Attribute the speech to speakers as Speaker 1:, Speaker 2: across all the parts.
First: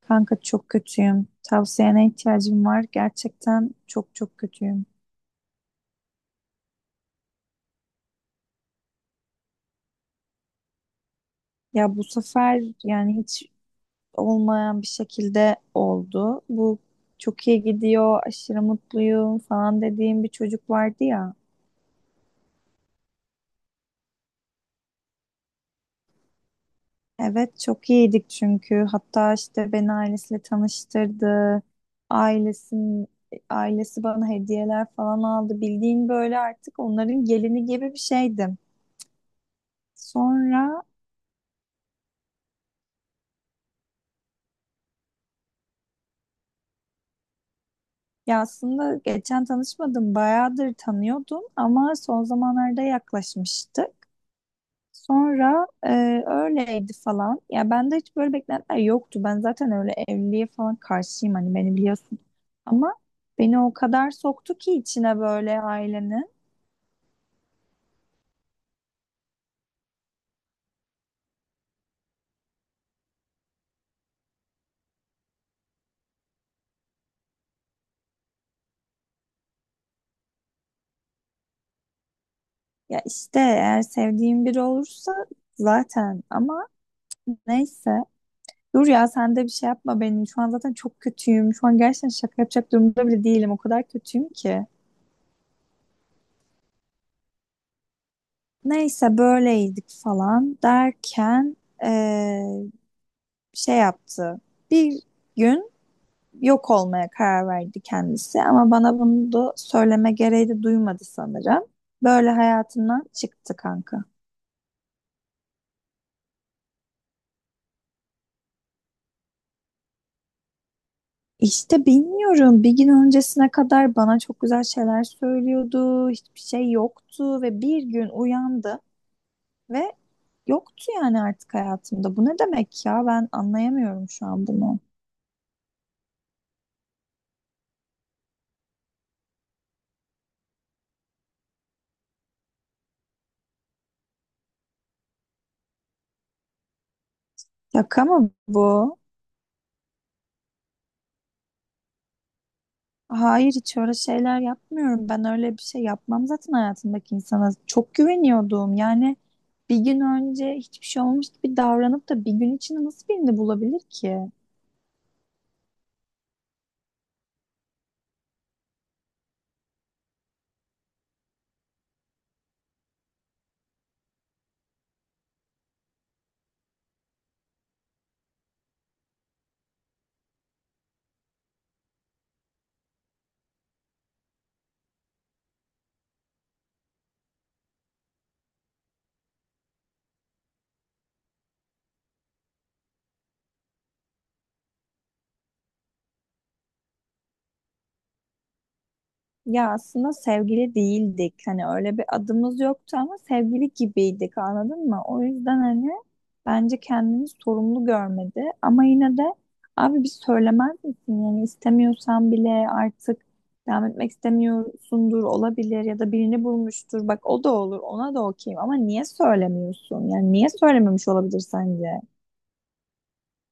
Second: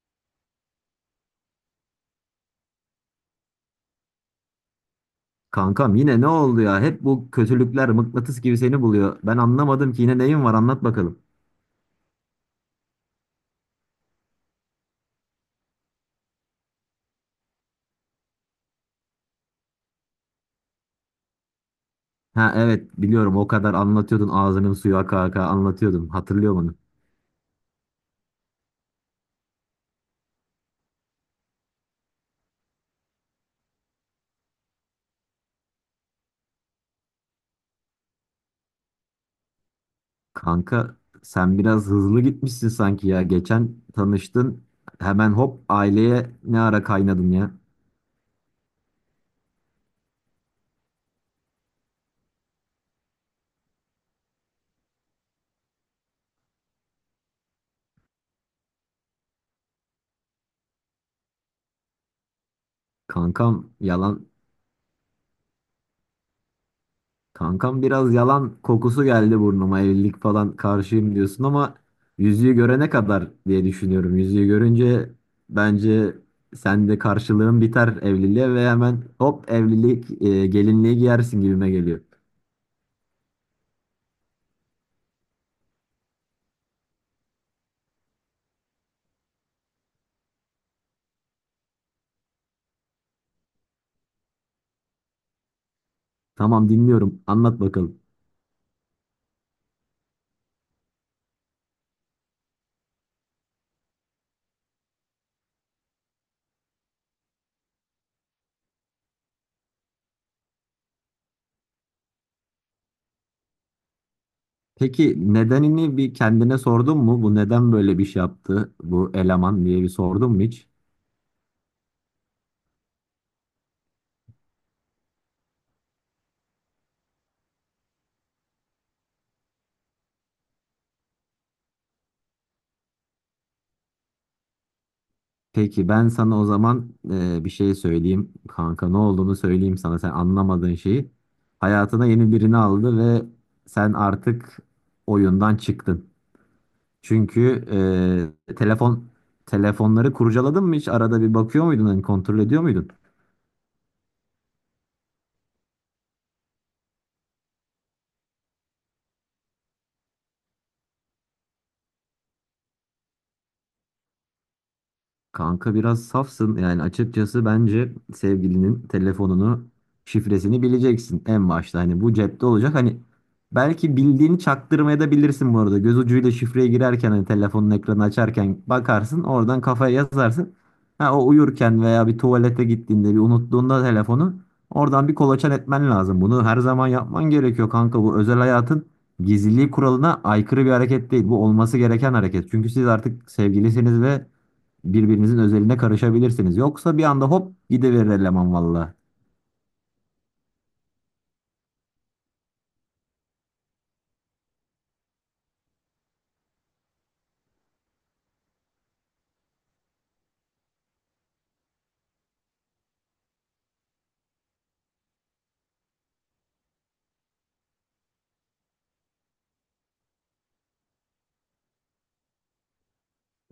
Speaker 1: Kanka çok kötüyüm. Tavsiyene ihtiyacım var. Gerçekten çok kötüyüm.
Speaker 2: Kankam yine ne oldu ya? Hep bu kötülükler mıknatıs gibi seni buluyor. Ben anlamadım ki yine neyin var, anlat bakalım.
Speaker 1: Ya bu sefer yani hiç olmayan bir şekilde oldu. Bu çok iyi gidiyor, aşırı mutluyum falan dediğim bir çocuk vardı ya.
Speaker 2: Ha, evet biliyorum, o kadar anlatıyordun, ağzının suyu aka aka anlatıyordun. Hatırlıyorum onu.
Speaker 1: Evet çok iyiydik çünkü. Hatta işte beni ailesiyle tanıştırdı. Ailesin, Ailesi bana hediyeler falan aldı. Bildiğin böyle artık onların gelini gibi bir şeydim. Sonra
Speaker 2: Kanka sen biraz hızlı gitmişsin sanki ya. Geçen tanıştın, hemen hop aileye ne ara kaynadın ya.
Speaker 1: ya aslında geçen tanışmadım, bayağıdır tanıyordum ama son zamanlarda yaklaşmıştık. Sonra öyleydi falan. Ya bende hiç böyle beklentiler yoktu. Ben zaten öyle evliliğe falan karşıyım hani beni biliyorsun. Ama
Speaker 2: Kankam
Speaker 1: beni o kadar
Speaker 2: yalan
Speaker 1: soktu ki içine böyle ailenin.
Speaker 2: Kankam biraz yalan kokusu geldi burnuma. Evlilik falan karşıyım diyorsun ama yüzüğü görene kadar diye düşünüyorum. Yüzüğü görünce bence sen de karşılığın biter evliliğe ve hemen hop evlilik gelinliği giyersin gibime geliyor.
Speaker 1: Ya işte eğer sevdiğim biri olursa zaten ama neyse. Dur ya sen de bir şey yapma benim. Şu an zaten çok kötüyüm. Şu an gerçekten şaka yapacak durumda bile değilim. O kadar kötüyüm ki.
Speaker 2: Tamam, dinliyorum. Anlat bakalım.
Speaker 1: Neyse böyleydik falan derken eee, şey yaptı. Bir gün yok olmaya karar verdi kendisi ama bana bunu da söyleme gereği de duymadı sanırım. Böyle hayatından çıktı kanka.
Speaker 2: Peki nedenini bir kendine sordun mu? Bu neden böyle bir şey yaptı bu eleman diye bir sordun mu hiç?
Speaker 1: İşte bilmiyorum. Bir gün öncesine kadar bana çok güzel şeyler söylüyordu. Hiçbir şey yoktu ve bir gün uyandı ve yoktu yani artık hayatımda. Bu ne demek ya? Ben anlayamıyorum şu an bunu.
Speaker 2: Peki ben sana o zaman bir şey söyleyeyim kanka, ne olduğunu söyleyeyim sana, sen anlamadığın şeyi. Hayatına yeni birini aldı ve sen artık oyundan çıktın. Çünkü
Speaker 1: Şaka mı
Speaker 2: e,
Speaker 1: bu?
Speaker 2: telefon telefonları kurcaladın mı, hiç arada bir bakıyor muydun, hani kontrol ediyor muydun?
Speaker 1: Hayır hiç öyle şeyler yapmıyorum. Ben öyle bir şey yapmam zaten hayatımdaki insana. Çok güveniyordum. Yani bir gün önce hiçbir şey olmamış gibi davranıp da bir gün içinde nasıl birini bulabilir ki?
Speaker 2: Kanka biraz safsın. Yani açıkçası bence sevgilinin telefonunu, şifresini bileceksin en başta. Hani bu cepte olacak. Hani belki bildiğini çaktırmaya da bilirsin bu arada. Göz ucuyla şifreye girerken, hani telefonun ekranı açarken bakarsın. Oradan kafaya yazarsın. Ha, o uyurken veya bir tuvalete gittiğinde, bir unuttuğunda telefonu oradan bir kolaçan etmen lazım. Bunu her zaman yapman gerekiyor kanka. Bu özel hayatın gizliliği kuralına aykırı bir hareket değil. Bu olması gereken hareket. Çünkü siz artık sevgilisiniz ve birbirinizin özeline karışabilirsiniz. Yoksa bir anda hop gidiverir eleman valla.
Speaker 1: Ya aslında sevgili değildik. Hani öyle bir adımız yoktu ama sevgili gibiydik anladın mı? O yüzden hani bence kendini sorumlu görmedi. Ama yine de abi bir söylemez misin? Yani istemiyorsan bile artık devam etmek istemiyorsundur olabilir ya da birini bulmuştur. Bak o da olur ona da okeyim ama niye söylemiyorsun? Yani niye söylememiş olabilir sence?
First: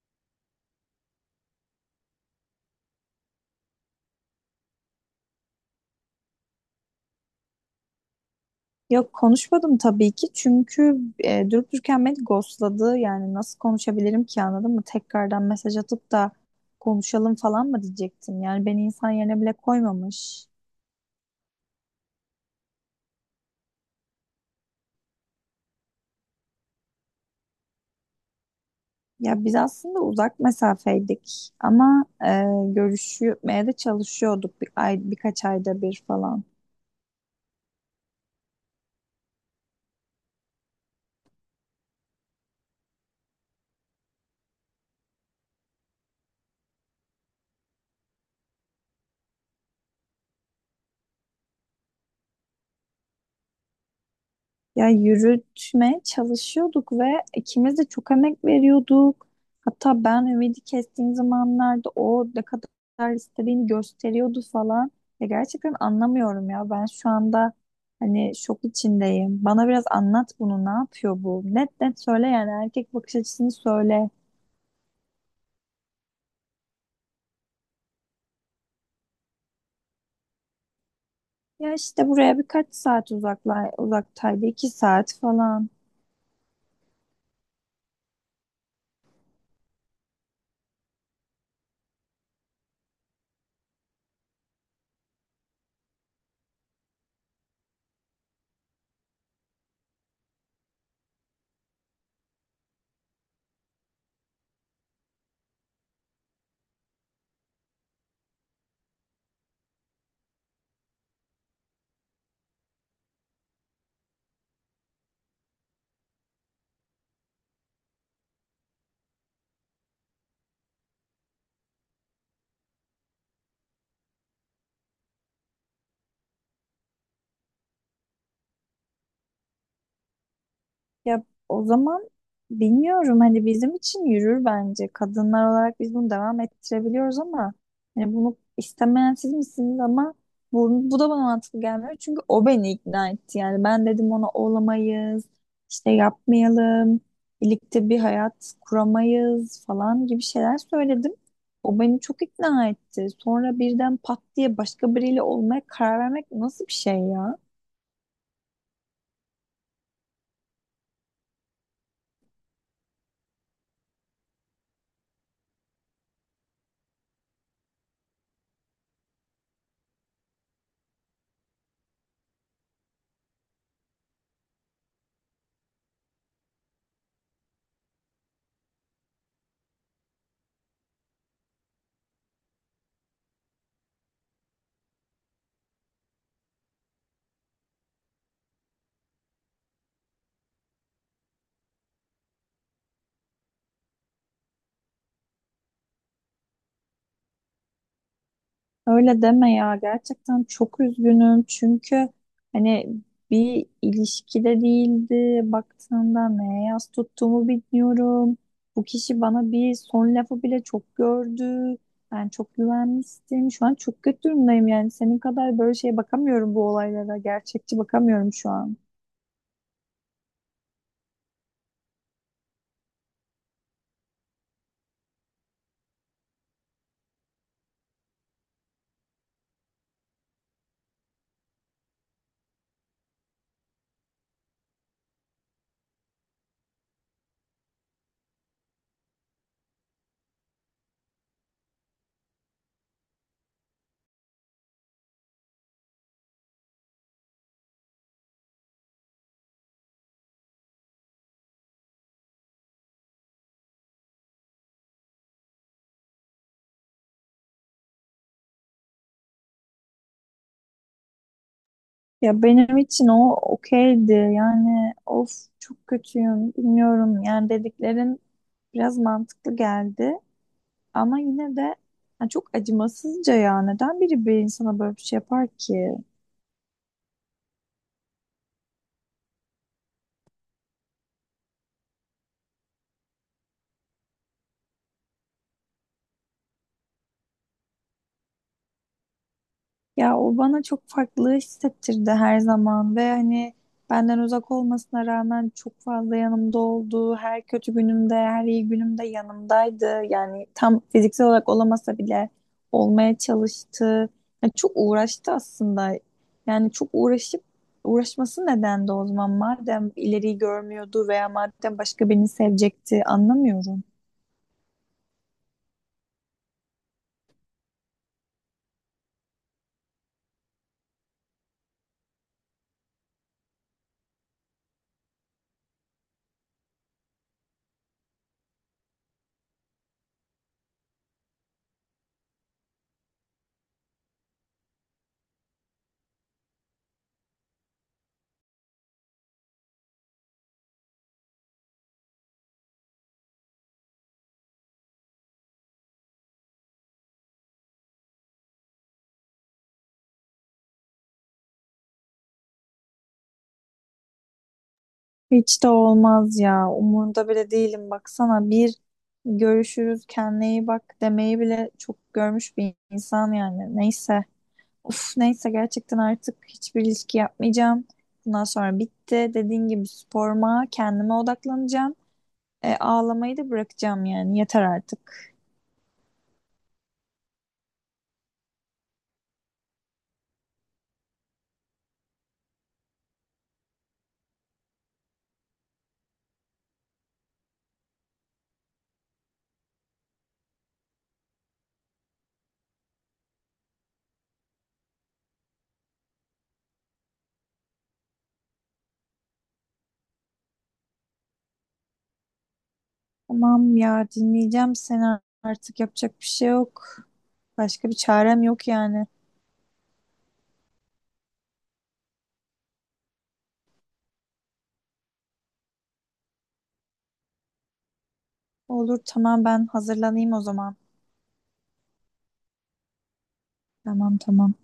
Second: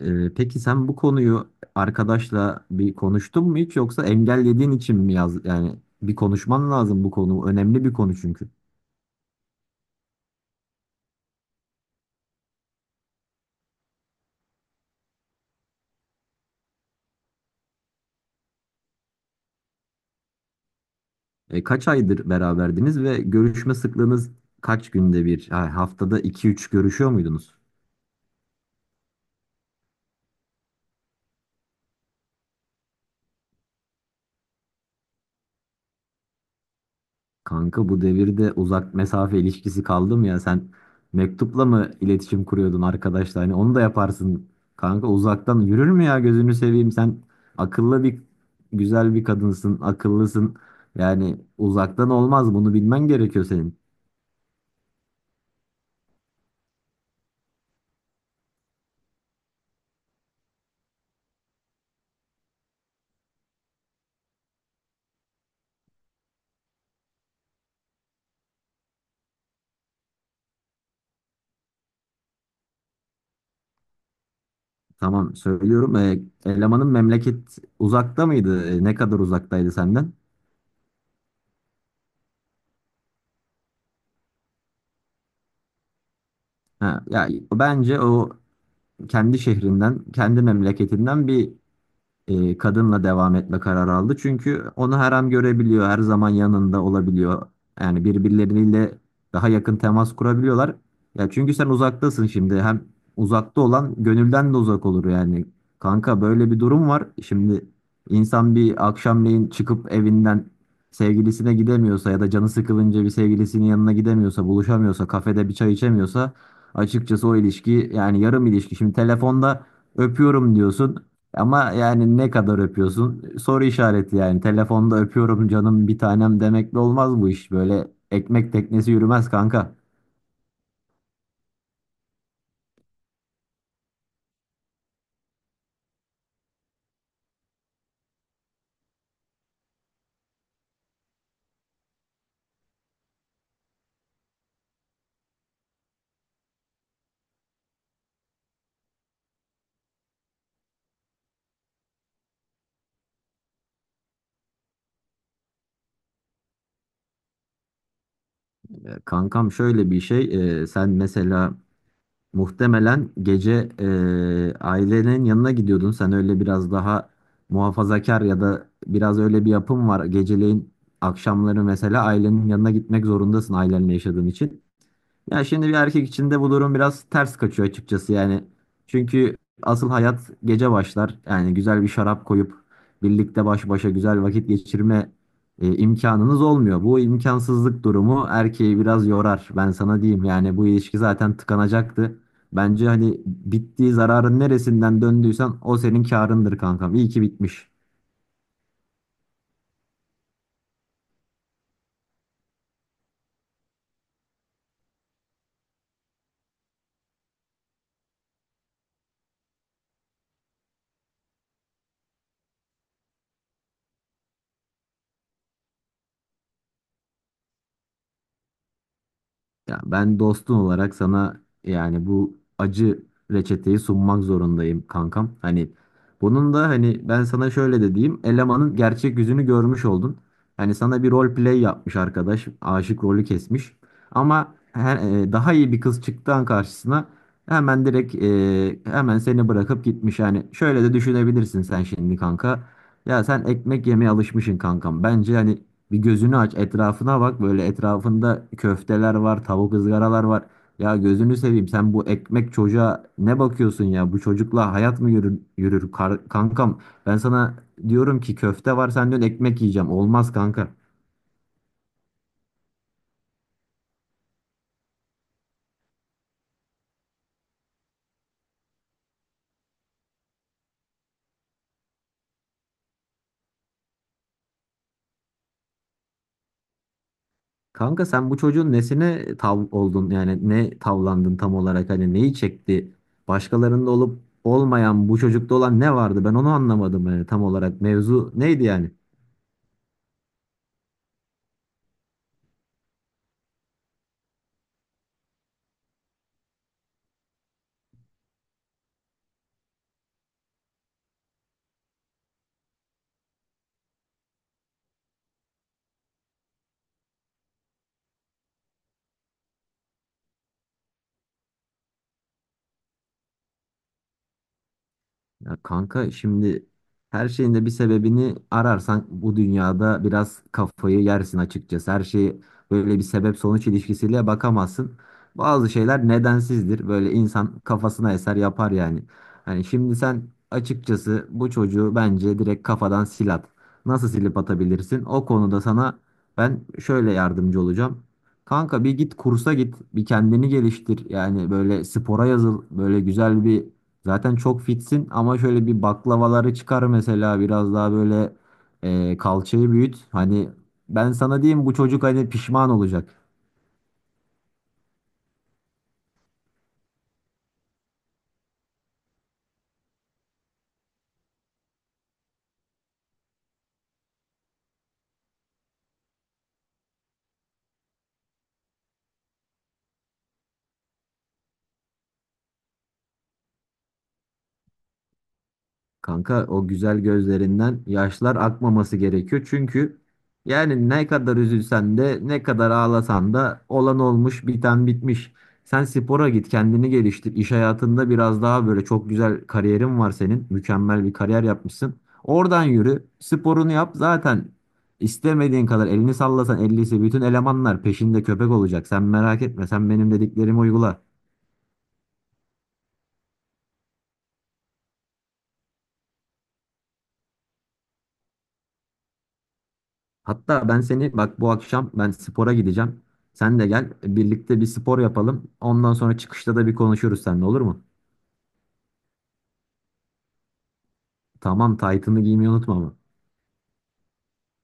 Speaker 2: Peki sen bu konuyu arkadaşla bir konuştun mu hiç, yoksa engellediğin için mi? Yaz yani, bir konuşman lazım, bu konu önemli bir konu çünkü.
Speaker 1: Yok konuşmadım tabii ki çünkü durup dururken beni ghostladı. Yani nasıl konuşabilirim ki anladın mı? Tekrardan mesaj atıp da konuşalım falan mı diyecektim. Yani beni insan yerine bile koymamış.
Speaker 2: Kaç aydır beraberdiniz ve görüşme sıklığınız kaç günde bir? Ha, haftada iki üç görüşüyor muydunuz?
Speaker 1: Ya biz aslında uzak mesafeydik ama görüşmeye de çalışıyorduk bir ay, birkaç ayda bir falan.
Speaker 2: Kanka bu devirde uzak mesafe ilişkisi kaldı mı ya? Sen mektupla mı iletişim kuruyordun arkadaşla? Hani onu da yaparsın. Kanka uzaktan yürür mü ya, gözünü seveyim? Sen akıllı bir güzel bir kadınsın, akıllısın. Yani uzaktan olmaz, bunu bilmen gerekiyor senin.
Speaker 1: Ya yürütmeye çalışıyorduk ve ikimiz de çok emek veriyorduk. Hatta ben ümidi kestiğim zamanlarda o ne kadar istediğini gösteriyordu falan. Ya gerçekten anlamıyorum ya. Ben şu anda hani şok içindeyim. Bana biraz anlat bunu. Ne yapıyor bu? Net net söyle yani erkek bakış açısını söyle.
Speaker 2: Tamam, söylüyorum. Elemanın memleket uzakta mıydı? Ne kadar uzaktaydı senden?
Speaker 1: Ya işte buraya birkaç saat uzaktaydı. İki saat falan.
Speaker 2: Ha, ya bence o kendi şehrinden, kendi memleketinden bir kadınla devam etme kararı aldı. Çünkü onu her an görebiliyor, her zaman yanında olabiliyor. Yani birbirleriyle daha yakın temas kurabiliyorlar. Ya çünkü sen uzaktasın şimdi. Hem uzakta olan gönülden de uzak olur yani. Kanka böyle bir durum var. Şimdi insan bir akşamleyin çıkıp evinden sevgilisine gidemiyorsa ya da canı sıkılınca bir sevgilisinin yanına gidemiyorsa, buluşamıyorsa, kafede bir çay içemiyorsa, açıkçası o ilişki yani yarım ilişki. Şimdi telefonda öpüyorum diyorsun. Ama yani ne kadar öpüyorsun? Soru işareti yani. Telefonda öpüyorum canım, bir tanem demekle olmaz bu iş. Böyle ekmek teknesi yürümez kanka.
Speaker 1: Ya o zaman bilmiyorum hani bizim için yürür bence. Kadınlar olarak biz bunu devam ettirebiliyoruz ama hani bunu istemeyen siz misiniz ama bu da bana mantıklı gelmiyor. Çünkü o beni ikna etti. Yani ben dedim ona olamayız, işte yapmayalım, birlikte bir hayat kuramayız falan gibi şeyler söyledim. O beni çok ikna etti. Sonra birden pat diye başka biriyle olmaya karar vermek nasıl bir şey ya?
Speaker 2: Ya kankam, şöyle bir şey. Sen mesela muhtemelen gece ailenin yanına gidiyordun. Sen öyle biraz daha muhafazakar ya da biraz öyle bir yapım var. Geceleyin, akşamları mesela ailenin yanına gitmek zorundasın ailenle yaşadığın için. Ya şimdi bir erkek için de bu durum biraz ters kaçıyor açıkçası yani. Çünkü asıl hayat gece başlar. Yani güzel bir şarap koyup birlikte baş başa güzel vakit geçirme imkanınız olmuyor. Bu imkansızlık durumu erkeği biraz yorar. Ben sana diyeyim yani, bu ilişki zaten tıkanacaktı. Bence hani bittiği, zararın neresinden döndüysen o senin karındır kankam. İyi ki bitmiş.
Speaker 1: Öyle deme ya gerçekten çok üzgünüm çünkü hani bir ilişkide değildi baktığında neye yas tuttuğumu bilmiyorum. Bu kişi bana bir son lafı bile çok gördü. Ben çok güvenmiştim. Şu an çok kötü durumdayım yani senin kadar böyle şeye bakamıyorum bu olaylara. Gerçekçi bakamıyorum şu an.
Speaker 2: Ya, ben dostun olarak sana yani bu acı reçeteyi sunmak zorundayım kankam. Hani bunun da hani, ben sana şöyle de diyeyim. Elemanın gerçek yüzünü görmüş oldun. Hani sana bir rol play yapmış arkadaş. Aşık rolü kesmiş. Ama daha iyi bir kız çıktı an karşısına, hemen direkt hemen seni bırakıp gitmiş. Yani şöyle de düşünebilirsin sen şimdi kanka. Ya sen ekmek yemeye alışmışsın kankam. Bence hani bir gözünü aç, etrafına bak. Böyle etrafında köfteler var, tavuk ızgaralar var. Ya gözünü seveyim. Sen bu ekmek çocuğa ne bakıyorsun ya? Bu çocukla hayat mı yürür, yürür kankam? Ben sana diyorum ki köfte var, sen diyorsun ekmek yiyeceğim. Olmaz kanka.
Speaker 1: Ya benim için o okeydi yani of çok kötüyüm bilmiyorum yani dediklerin biraz mantıklı geldi. Ama yine de ha, çok acımasızca ya. Neden biri bir insana böyle bir şey yapar ki?
Speaker 2: Kanka sen bu çocuğun nesine tav oldun? Yani ne tavlandın tam olarak? Hani neyi çekti? Başkalarında olup olmayan bu çocukta olan ne vardı? Ben onu anlamadım yani tam olarak. Mevzu neydi yani?
Speaker 1: Ya o bana çok farklı hissettirdi her zaman ve hani benden uzak olmasına rağmen çok fazla yanımda oldu. Her kötü günümde, her iyi günümde yanımdaydı. Yani tam fiziksel olarak olamasa bile olmaya çalıştı. Ya çok uğraştı aslında. Yani çok uğraşıp uğraşması neden de o zaman madem ileriyi görmüyordu veya madem başka birini sevecekti anlamıyorum.
Speaker 2: Ya kanka şimdi, her şeyin de bir sebebini ararsan bu dünyada biraz kafayı yersin açıkçası. Her şeyi böyle bir sebep sonuç ilişkisiyle bakamazsın. Bazı şeyler nedensizdir. Böyle insan kafasına eser yapar yani. Hani şimdi sen açıkçası bu çocuğu bence direkt kafadan sil at. Nasıl silip atabilirsin? O konuda sana ben şöyle yardımcı olacağım. Kanka bir git kursa git, bir kendini geliştir. Yani böyle spora yazıl, böyle güzel bir... Zaten çok fitsin ama şöyle bir baklavaları çıkar mesela, biraz daha böyle kalçayı büyüt. Hani ben sana diyeyim, bu çocuk hani pişman olacak.
Speaker 1: Hiç de olmaz ya. Umurunda bile değilim. Baksana bir görüşürüz kendine iyi bak demeyi bile çok görmüş bir insan yani. Neyse. Uf neyse gerçekten artık hiçbir ilişki yapmayacağım. Bundan sonra bitti. Dediğin gibi sporuma, kendime odaklanacağım. Ağlamayı da bırakacağım yani. Yeter artık.
Speaker 2: Kanka, o güzel gözlerinden yaşlar akmaması gerekiyor. Çünkü yani ne kadar üzülsen de, ne kadar ağlasan da olan olmuş, biten bitmiş. Sen spora git, kendini geliştir. İş hayatında biraz daha böyle, çok güzel kariyerin var senin. Mükemmel bir kariyer yapmışsın. Oradan yürü, sporunu yap, zaten istemediğin kadar elini sallasan ellisi, bütün elemanlar peşinde köpek olacak. Sen merak etme, sen benim dediklerimi uygula.
Speaker 1: Tamam ya dinleyeceğim seni artık yapacak bir şey yok. Başka bir çarem yok yani.
Speaker 2: Hatta ben seni, bak bu akşam ben spora gideceğim. Sen de gel, birlikte bir spor yapalım. Ondan sonra çıkışta da bir konuşuruz seninle, olur mu?
Speaker 1: Olur tamam ben hazırlanayım o zaman.
Speaker 2: Tamam, taytını giymeyi unutma ama.
Speaker 1: Tamam tamam.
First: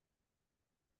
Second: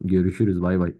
Speaker 2: Görüşürüz, bay bay.